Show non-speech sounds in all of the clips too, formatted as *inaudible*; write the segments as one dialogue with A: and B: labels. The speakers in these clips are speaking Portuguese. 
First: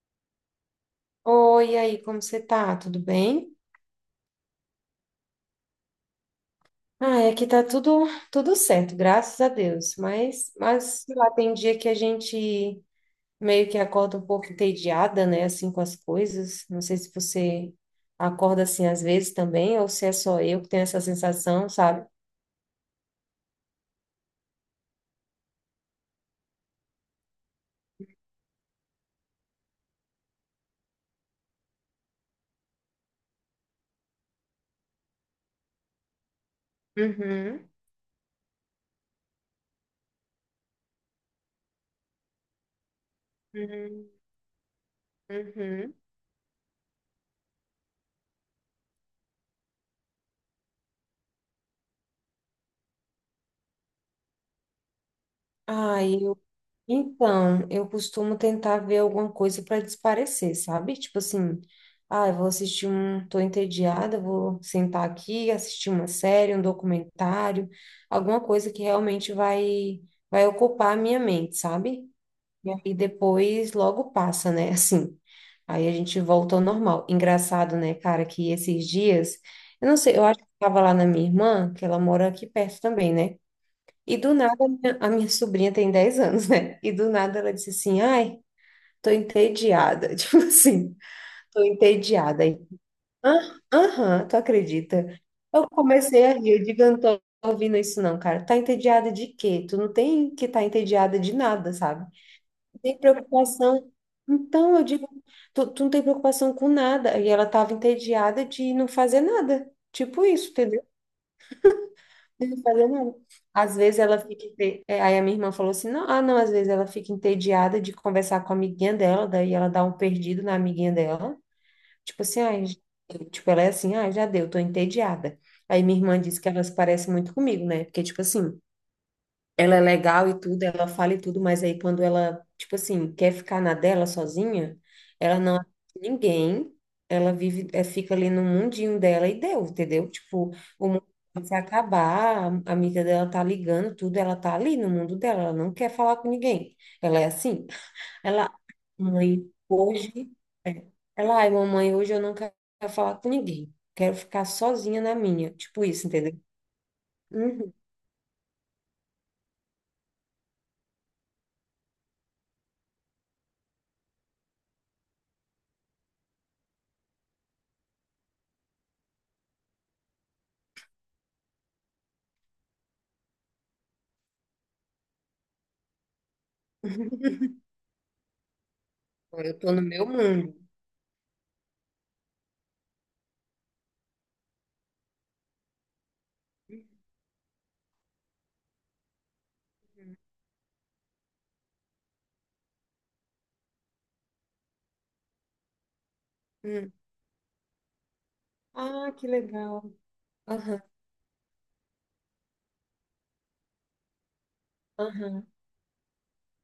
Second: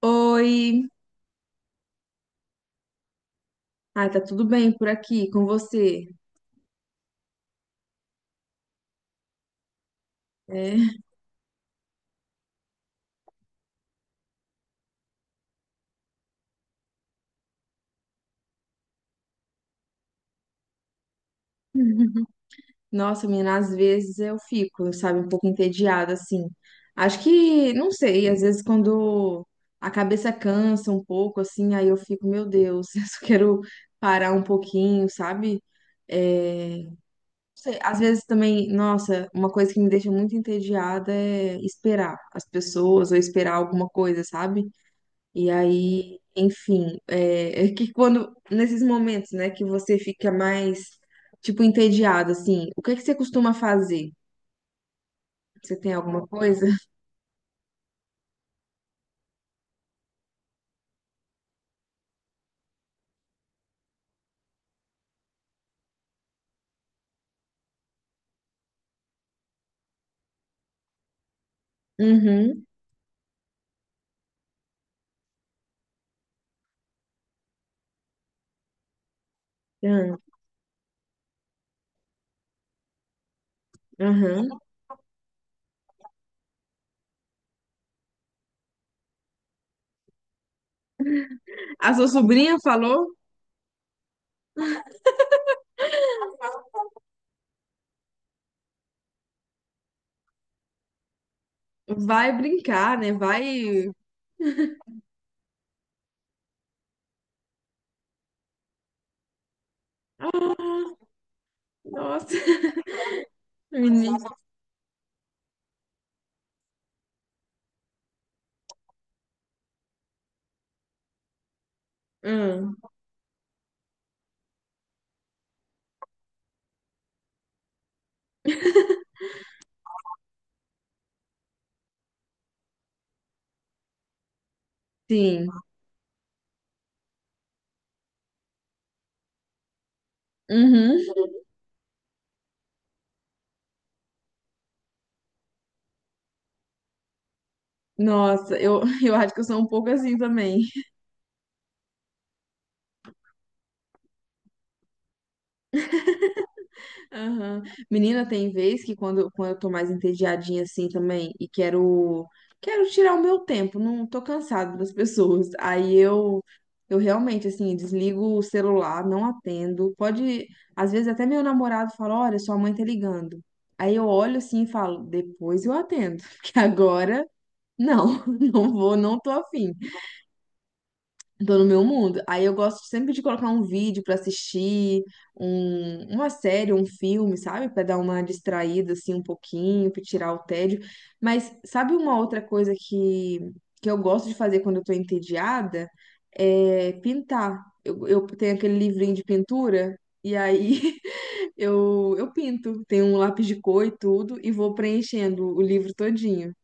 A: Oi,
B: Oi, e aí, como você tá? Tudo bem?
A: ai, tá tudo bem por aqui com você?
B: Ah, aqui tá tudo certo, graças a Deus. Mas
A: É,
B: sei lá, tem dia que a gente meio que acorda um pouco entediada, né, assim com as coisas. Não sei se você acorda assim às vezes também, ou se é só eu que tenho essa sensação, sabe?
A: nossa, menina, às vezes eu fico, sabe, um pouco entediada assim. Acho que, não sei, às vezes quando a cabeça cansa um pouco assim, aí eu fico, meu Deus, *laughs* eu só quero parar um pouquinho, sabe? É, não
B: Uhum,
A: sei, às vezes também, nossa, uma coisa que me deixa muito entediada é esperar as pessoas ou esperar alguma
B: uhum,
A: coisa, sabe? E
B: uhum.
A: aí, enfim, é que quando, nesses momentos, né, que você fica mais, tipo, entediado, assim, o que é que você costuma fazer? Você tem
B: Ai,
A: alguma coisa? *laughs*
B: então, eu costumo tentar ver alguma coisa para desaparecer, sabe? Tipo assim, ah, eu vou assistir um, tô entediada, vou sentar aqui, assistir uma série, um documentário, alguma coisa que realmente vai ocupar a minha mente, sabe?
A: Uhum,
B: E aí depois logo passa, né? *laughs* Assim. Aí a gente volta ao normal. Engraçado, né, cara, que esses dias, eu não sei,
A: aham.
B: eu acho que estava lá na minha irmã, que ela mora aqui perto também, né? E do
A: Aham.
B: nada, a minha sobrinha tem 10 anos, né? E do nada ela disse assim: ai, tô entediada. *laughs* Tipo assim, tô
A: A sua
B: entediada.
A: sobrinha
B: Aí,
A: falou,
B: "Ah, aham, tu acredita? Eu comecei a rir. Eu digo: eu não tô ouvindo isso, não, cara. Tá entediada de quê? Tu não tem que estar tá entediada de nada, sabe?
A: vai brincar,
B: Tem
A: né,
B: preocupação.
A: vai...
B: Então, eu digo: tu não tem preocupação com nada. E ela tava entediada de não fazer nada. Tipo isso, entendeu?
A: Ah, nossa,
B: Não
A: *laughs*
B: fazer nada. Às vezes ela
A: menino.
B: fica. É, aí a minha irmã falou assim: não, ah, não, às vezes ela fica entediada de conversar com a amiguinha dela, daí ela dá um perdido na amiguinha dela. Tipo assim, ai,
A: Ah,
B: tipo, ela é assim, ah, já deu, tô entediada. Aí minha irmã disse que elas parecem muito comigo, né? Porque, tipo assim, ela é legal e tudo, ela fala e tudo, mas aí quando ela, tipo assim, quer ficar na dela sozinha, ela
A: sim,
B: não atende ninguém, ela vive, é, fica ali no mundinho dela e deu, entendeu? Tipo, o mundo
A: uhum.
B: vai se acabar, a amiga dela tá ligando, tudo, ela tá ali no mundo dela, ela não quer falar com ninguém. Ela é assim. Ela,
A: Nossa, eu, *laughs* eu acho que eu
B: mãe,
A: sou um pouco assim
B: hoje,
A: também.
B: é, ela, ai, mamãe, hoje eu não quero falar com ninguém. Quero ficar sozinha na minha. Tipo isso, entendeu?
A: Aham.
B: Uhum.
A: Menina, tem vez que quando, quando eu tô mais entediadinha assim também e quero tirar o meu tempo, não tô cansada das pessoas. Aí eu realmente assim desligo o celular, não atendo. Pode, às vezes até meu namorado fala, olha, sua mãe tá ligando. Aí eu olho assim e falo, depois eu atendo, *laughs* porque agora não, *laughs* não vou, não tô
B: Eu tô
A: afim.
B: no meu mundo.
A: Tô no meu mundo. Aí eu gosto sempre de colocar um vídeo pra assistir, uma série, um filme, sabe? Pra dar uma distraída assim um pouquinho, pra tirar o tédio. Mas sabe uma outra coisa que eu gosto de fazer quando eu tô entediada? É
B: Uhum.
A: pintar. Eu tenho aquele
B: Ah,
A: livrinho de
B: que legal.
A: pintura e aí
B: Aham,
A: *laughs* eu pinto. Tenho um lápis de cor e tudo e vou preenchendo
B: aham.
A: o livro todinho.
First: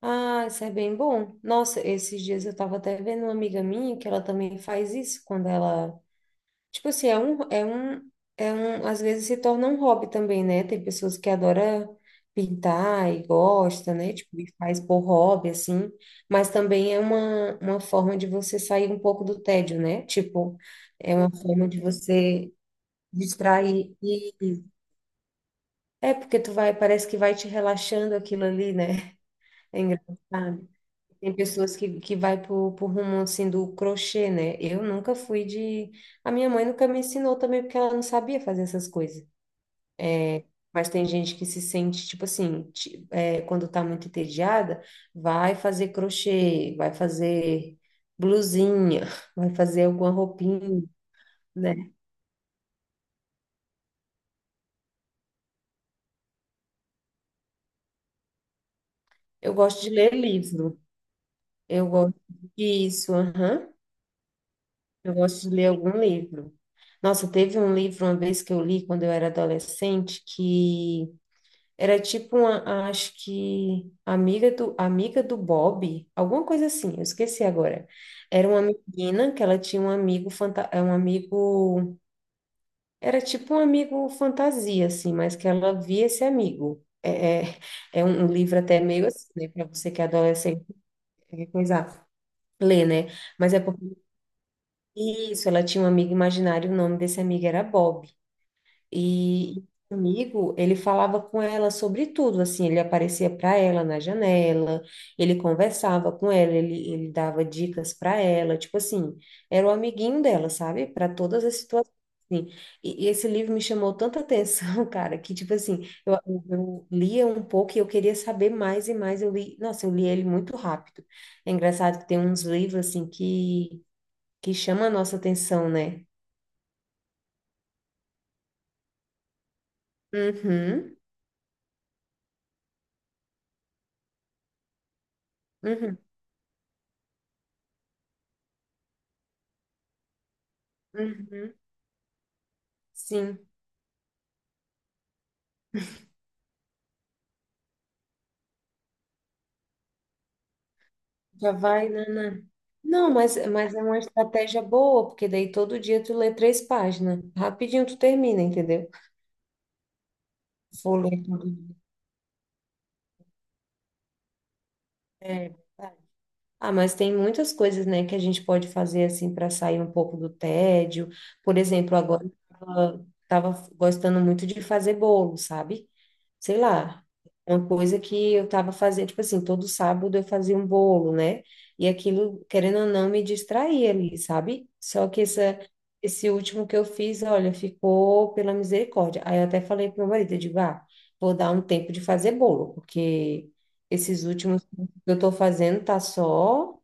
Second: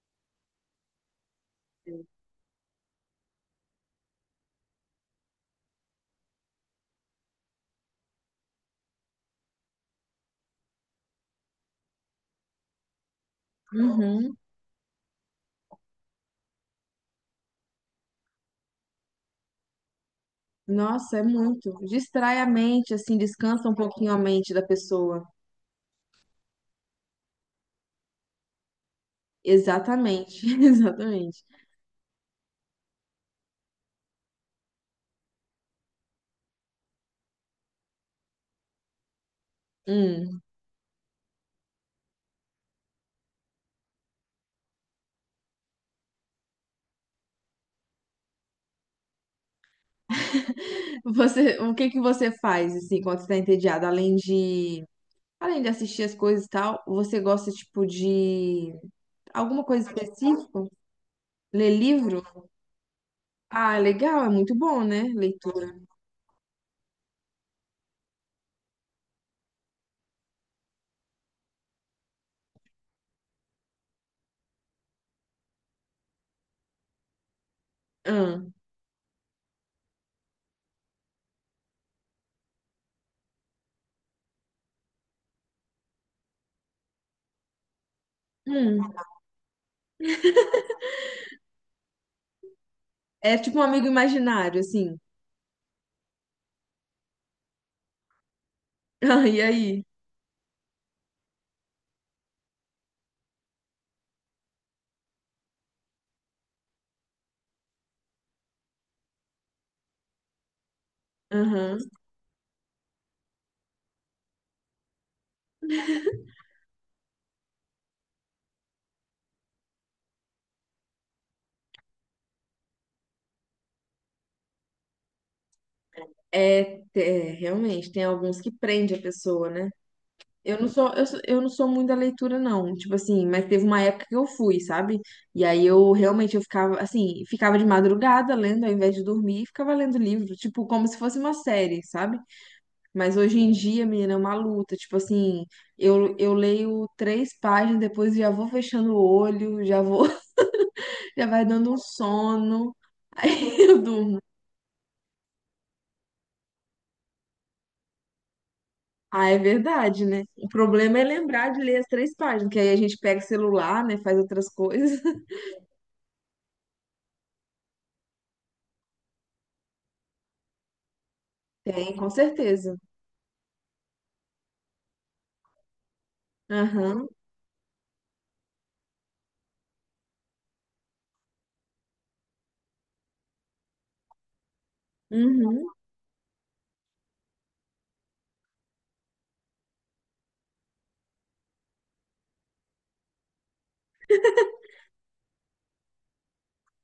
B: Ah, isso é bem bom. Nossa, esses dias eu tava até vendo uma amiga minha que ela também faz isso quando ela, tipo assim, é um, às vezes se torna um hobby também, né? Tem pessoas que adoram pintar e gosta, né?
A: Uhum.
B: Tipo, e faz por hobby assim, mas também é uma forma de você sair um pouco do tédio, né? Tipo, é
A: Nossa, é
B: uma forma
A: muito.
B: de
A: Distrai a
B: você
A: mente, assim, descansa um
B: distrair
A: pouquinho a
B: e
A: mente da pessoa.
B: é porque tu vai, parece que vai te relaxando aquilo ali, né? É
A: Exatamente, *laughs*
B: engraçado. Tem
A: exatamente.
B: pessoas que vai pro rumo assim do crochê, né? Eu nunca fui de. A minha mãe nunca me ensinou também, porque ela não sabia fazer essas coisas.
A: Hum.
B: Mas tem gente que se sente, tipo assim, é, quando tá muito entediada, vai fazer crochê, vai fazer blusinha, *laughs* vai fazer alguma roupinha,
A: Você, o que
B: né?
A: que você faz, assim, quando você tá entediado? Além de assistir as coisas e tal, você gosta, tipo, de
B: Eu
A: alguma
B: gosto
A: coisa
B: de ler
A: específica?
B: livro.
A: Ler
B: Eu gosto
A: livro?
B: disso, aham.
A: Ah, legal, é muito bom, né?
B: Eu gosto de ler
A: Leitura.
B: algum livro. Nossa, teve um livro uma vez que eu li quando eu era adolescente que era tipo uma, acho que amiga do Bob, alguma coisa assim, eu esqueci agora.
A: Ah.
B: Era uma menina que ela tinha um amigo, era tipo um amigo fantasia assim, mas que ela via esse amigo. É, é um livro até
A: Hum.
B: meio assim, né, para você que é adolescente, qualquer coisa ler, né?
A: É
B: Mas
A: tipo
B: é
A: um
B: porque
A: amigo imaginário, assim. *laughs*
B: isso, ela tinha um amigo imaginário, o nome desse amigo era Bob.
A: Ah, e
B: E esse
A: aí?
B: amigo, ele falava com ela sobre tudo, assim, ele aparecia para ela na janela, ele conversava com ela, ele dava dicas para ela, tipo assim, era o amiguinho dela, sabe? Para todas as
A: Aham.
B: situações. Assim. E esse livro me chamou tanta atenção, *laughs* cara, que tipo assim, eu lia um pouco e eu queria saber mais e mais. Eu li, nossa, eu li ele muito rápido. É engraçado que tem uns livros assim que chama a nossa atenção, né?
A: É, é, realmente, tem alguns que prende a pessoa, né? Eu não sou,
B: Uhum,
A: eu, eu não sou muito da leitura, não. Tipo assim, mas teve uma época que eu fui, sabe? E aí eu
B: uhum,
A: realmente eu ficava assim, ficava de madrugada lendo ao invés de dormir e ficava lendo livro, tipo, como se fosse uma
B: uhum,
A: série, sabe? Mas
B: sim,
A: hoje em dia, menina, é uma luta. Tipo assim, eu leio três páginas, depois já vou fechando o olho, já vou, *laughs* já vai
B: já
A: dando um
B: vai, né? Né.
A: sono,
B: Não, mas,
A: aí *laughs*
B: mas
A: eu
B: é uma
A: durmo.
B: estratégia boa, porque daí todo dia tu lê 3 páginas, rapidinho tu termina, entendeu?
A: Ah, é verdade, né? O
B: Vou
A: problema é
B: ler
A: lembrar de ler
B: tudo.
A: as três páginas, que aí a gente pega o celular, né, faz outras coisas.
B: É, ah, mas tem muitas coisas, né, que a gente pode fazer assim para sair um pouco do tédio. Por
A: *laughs* Tem,
B: exemplo,
A: com
B: agora
A: certeza.
B: eu estava gostando muito de fazer bolo, sabe? Sei lá,
A: Aham.
B: uma coisa que eu tava fazendo, tipo assim, todo sábado eu fazia um bolo, né? E aquilo, querendo ou não, me distraía ali, sabe? Só que
A: Uhum.
B: esse último que eu fiz, olha, ficou pela misericórdia. Aí eu até falei pro meu marido, eu digo, ah, vou dar um tempo de fazer bolo, porque esses últimos que eu tô fazendo tá só,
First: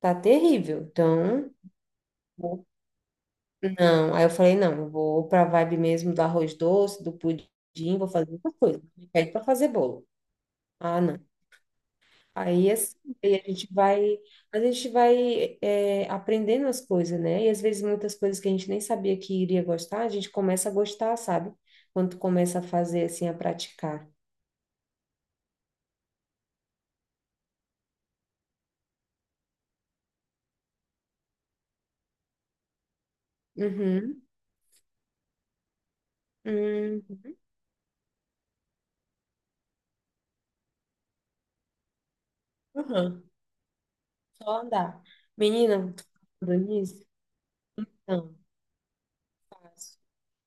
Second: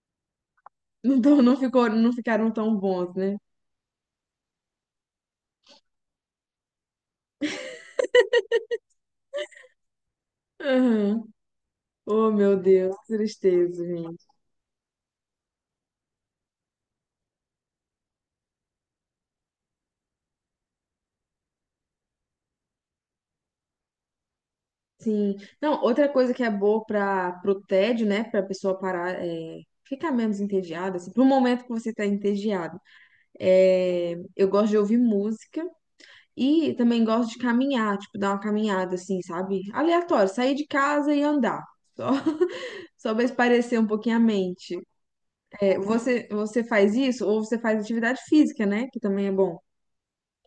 B: tá terrível.
A: Então
B: Então,
A: não ficou, não ficaram
B: vou-
A: tão bons, né?
B: não. Aí eu falei, não, eu vou pra vibe mesmo do arroz doce, do pudim, vou fazer outra coisa. Me pede pra fazer bolo. Ah, não.
A: Aham. Oh, meu
B: Aí
A: Deus,
B: assim,
A: que
B: aí
A: tristeza, gente.
B: a gente vai é, aprendendo as coisas, né? E às vezes muitas coisas que a gente nem sabia que iria gostar, a gente começa a gostar, sabe? Quando tu começa a fazer assim, a praticar.
A: Sim. Não, outra coisa que é boa para pro tédio, né? Pra pessoa parar, é, ficar menos entediada, assim, pro momento que você tá entediado. É,
B: Uhum.
A: eu gosto de ouvir música e
B: Hum.
A: também gosto de caminhar, tipo, dar uma caminhada, assim, sabe? Aleatório, sair de casa e andar. Só, *laughs* só pra
B: Uhum.
A: espairecer um pouquinho a
B: Só
A: mente.
B: andar.
A: É,
B: Menina, tu tá
A: você
B: falando
A: faz
B: nisso?
A: isso ou você faz atividade
B: Não,
A: física, né? Que também é
B: tá.
A: bom.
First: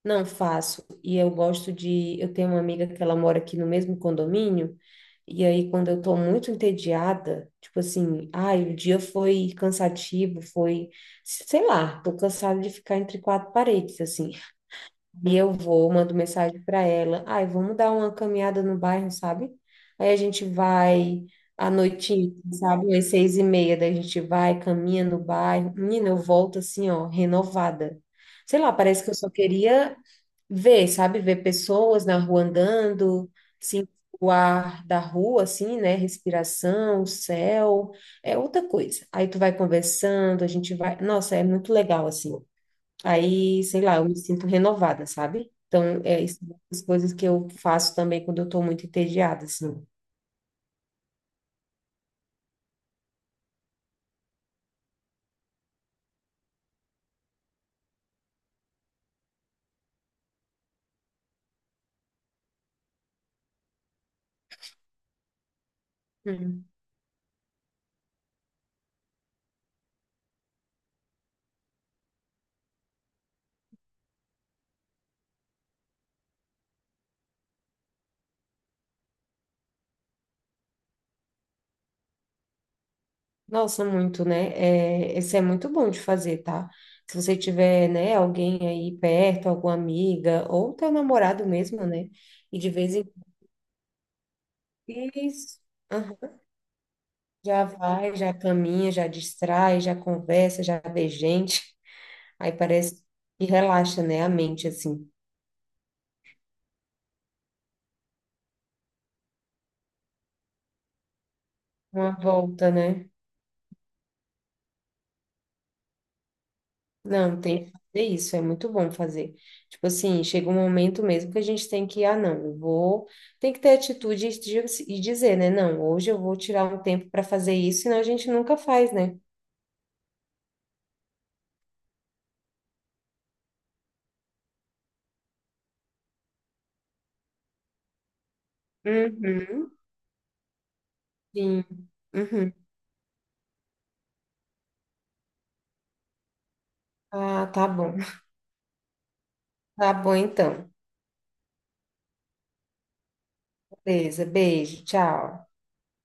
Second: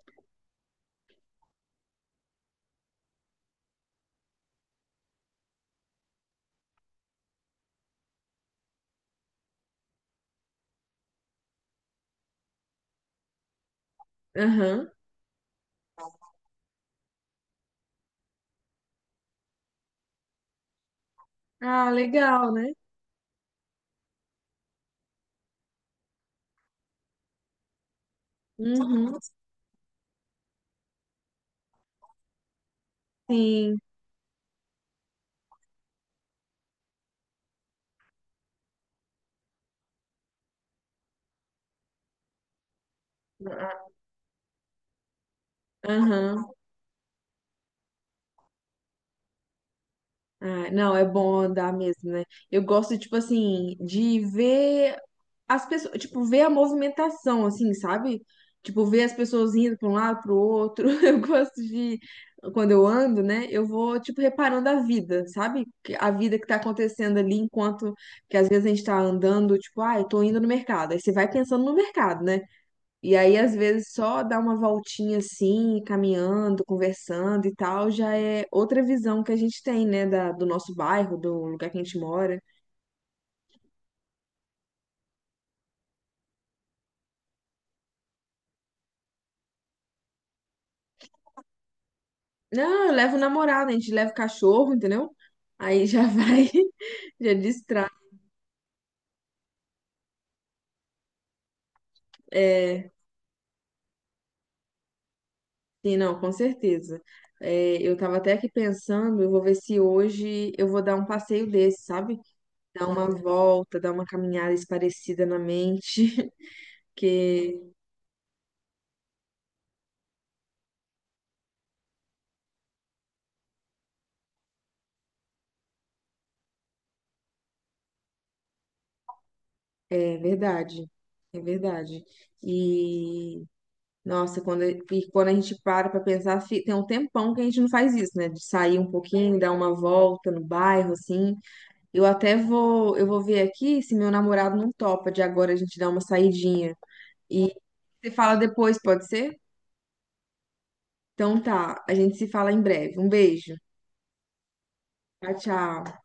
B: Não faço. E eu gosto de. Eu tenho uma amiga que ela mora aqui no mesmo condomínio. E aí, quando eu tô muito entediada, tipo assim, ai, o dia foi cansativo, foi, sei lá, tô cansada de ficar entre quatro paredes, assim.
A: Aham.
B: E eu vou, mando mensagem para ela, ai, vamos dar uma caminhada no bairro, sabe? Aí a gente vai à
A: Ah,
B: noitinha,
A: legal,
B: assim,
A: né?
B: sabe? Às 6h30, daí a gente vai, caminha no bairro. Menina, eu volto assim, ó, renovada. Sei lá, parece que eu
A: Uhum,
B: só queria ver, sabe? Ver pessoas na rua andando,
A: sim.
B: sentir o ar da rua, assim, né? Respiração, o céu, é outra coisa. Aí tu vai conversando, a gente vai. Nossa, é muito legal, assim. Aí, sei lá, eu me sinto renovada, sabe? Então, é isso,
A: Aham.
B: são as coisas que eu faço também quando eu tô muito entediada, assim.
A: Ah, não, é bom andar mesmo, né? Eu gosto, tipo assim, de ver as pessoas, tipo, ver a movimentação, assim, sabe? Tipo, ver as pessoas indo para um lado, para o outro. *laughs* Eu gosto de, quando eu ando, né? Eu vou, tipo, reparando a vida, sabe? A vida que tá
B: Hum.
A: acontecendo ali, enquanto que às vezes a gente tá andando, tipo, ah, eu tô indo no mercado. Aí você vai pensando no mercado, né? E aí, às vezes, só dar uma voltinha assim, caminhando, conversando e tal, já é outra visão que a gente tem, né, do nosso bairro, do lugar que a gente mora.
B: Nossa, muito, né? É, esse é muito bom de fazer, tá? Se você tiver, né, alguém aí perto, alguma amiga, ou teu namorado mesmo, né? E de
A: Não, eu
B: vez em.
A: levo o namorado, a gente leva o cachorro, entendeu?
B: Isso.
A: Aí já
B: Aham.
A: vai, *laughs* já
B: Já
A: distrai.
B: vai, já caminha, já distrai, já conversa, já vê gente. Aí
A: É,
B: parece que relaxa, né? A mente, assim.
A: sim, não, com certeza. É, eu tava até aqui pensando, eu vou ver se hoje eu vou dar um passeio desse,
B: Uma
A: sabe?
B: volta,
A: Dar
B: né?
A: uma volta, dar uma caminhada esparecida na mente, *laughs*
B: Não,
A: porque
B: tem que fazer isso. É muito bom fazer. Tipo assim, chega um momento mesmo que a gente tem que, ah, não, eu vou. Tem que ter atitude e e dizer, né? Não, hoje eu vou tirar um tempo para fazer isso, senão a gente nunca faz, né?
A: é verdade, é verdade. E nossa, quando, e quando a gente para pra pensar, tem um tempão que a gente não faz isso, né? De sair um pouquinho, dar
B: Uhum,
A: uma volta no bairro, assim.
B: sim.
A: Eu até
B: Uhum.
A: vou, eu vou ver aqui se meu namorado não topa de agora a gente dar uma saidinha.
B: Ah,
A: E
B: tá bom.
A: você fala depois, pode ser?
B: Tá bom, então.
A: Então tá, a gente se fala em breve. Um beijo.
B: Beleza, beijo,
A: Tchau,
B: tchau.
A: tchau.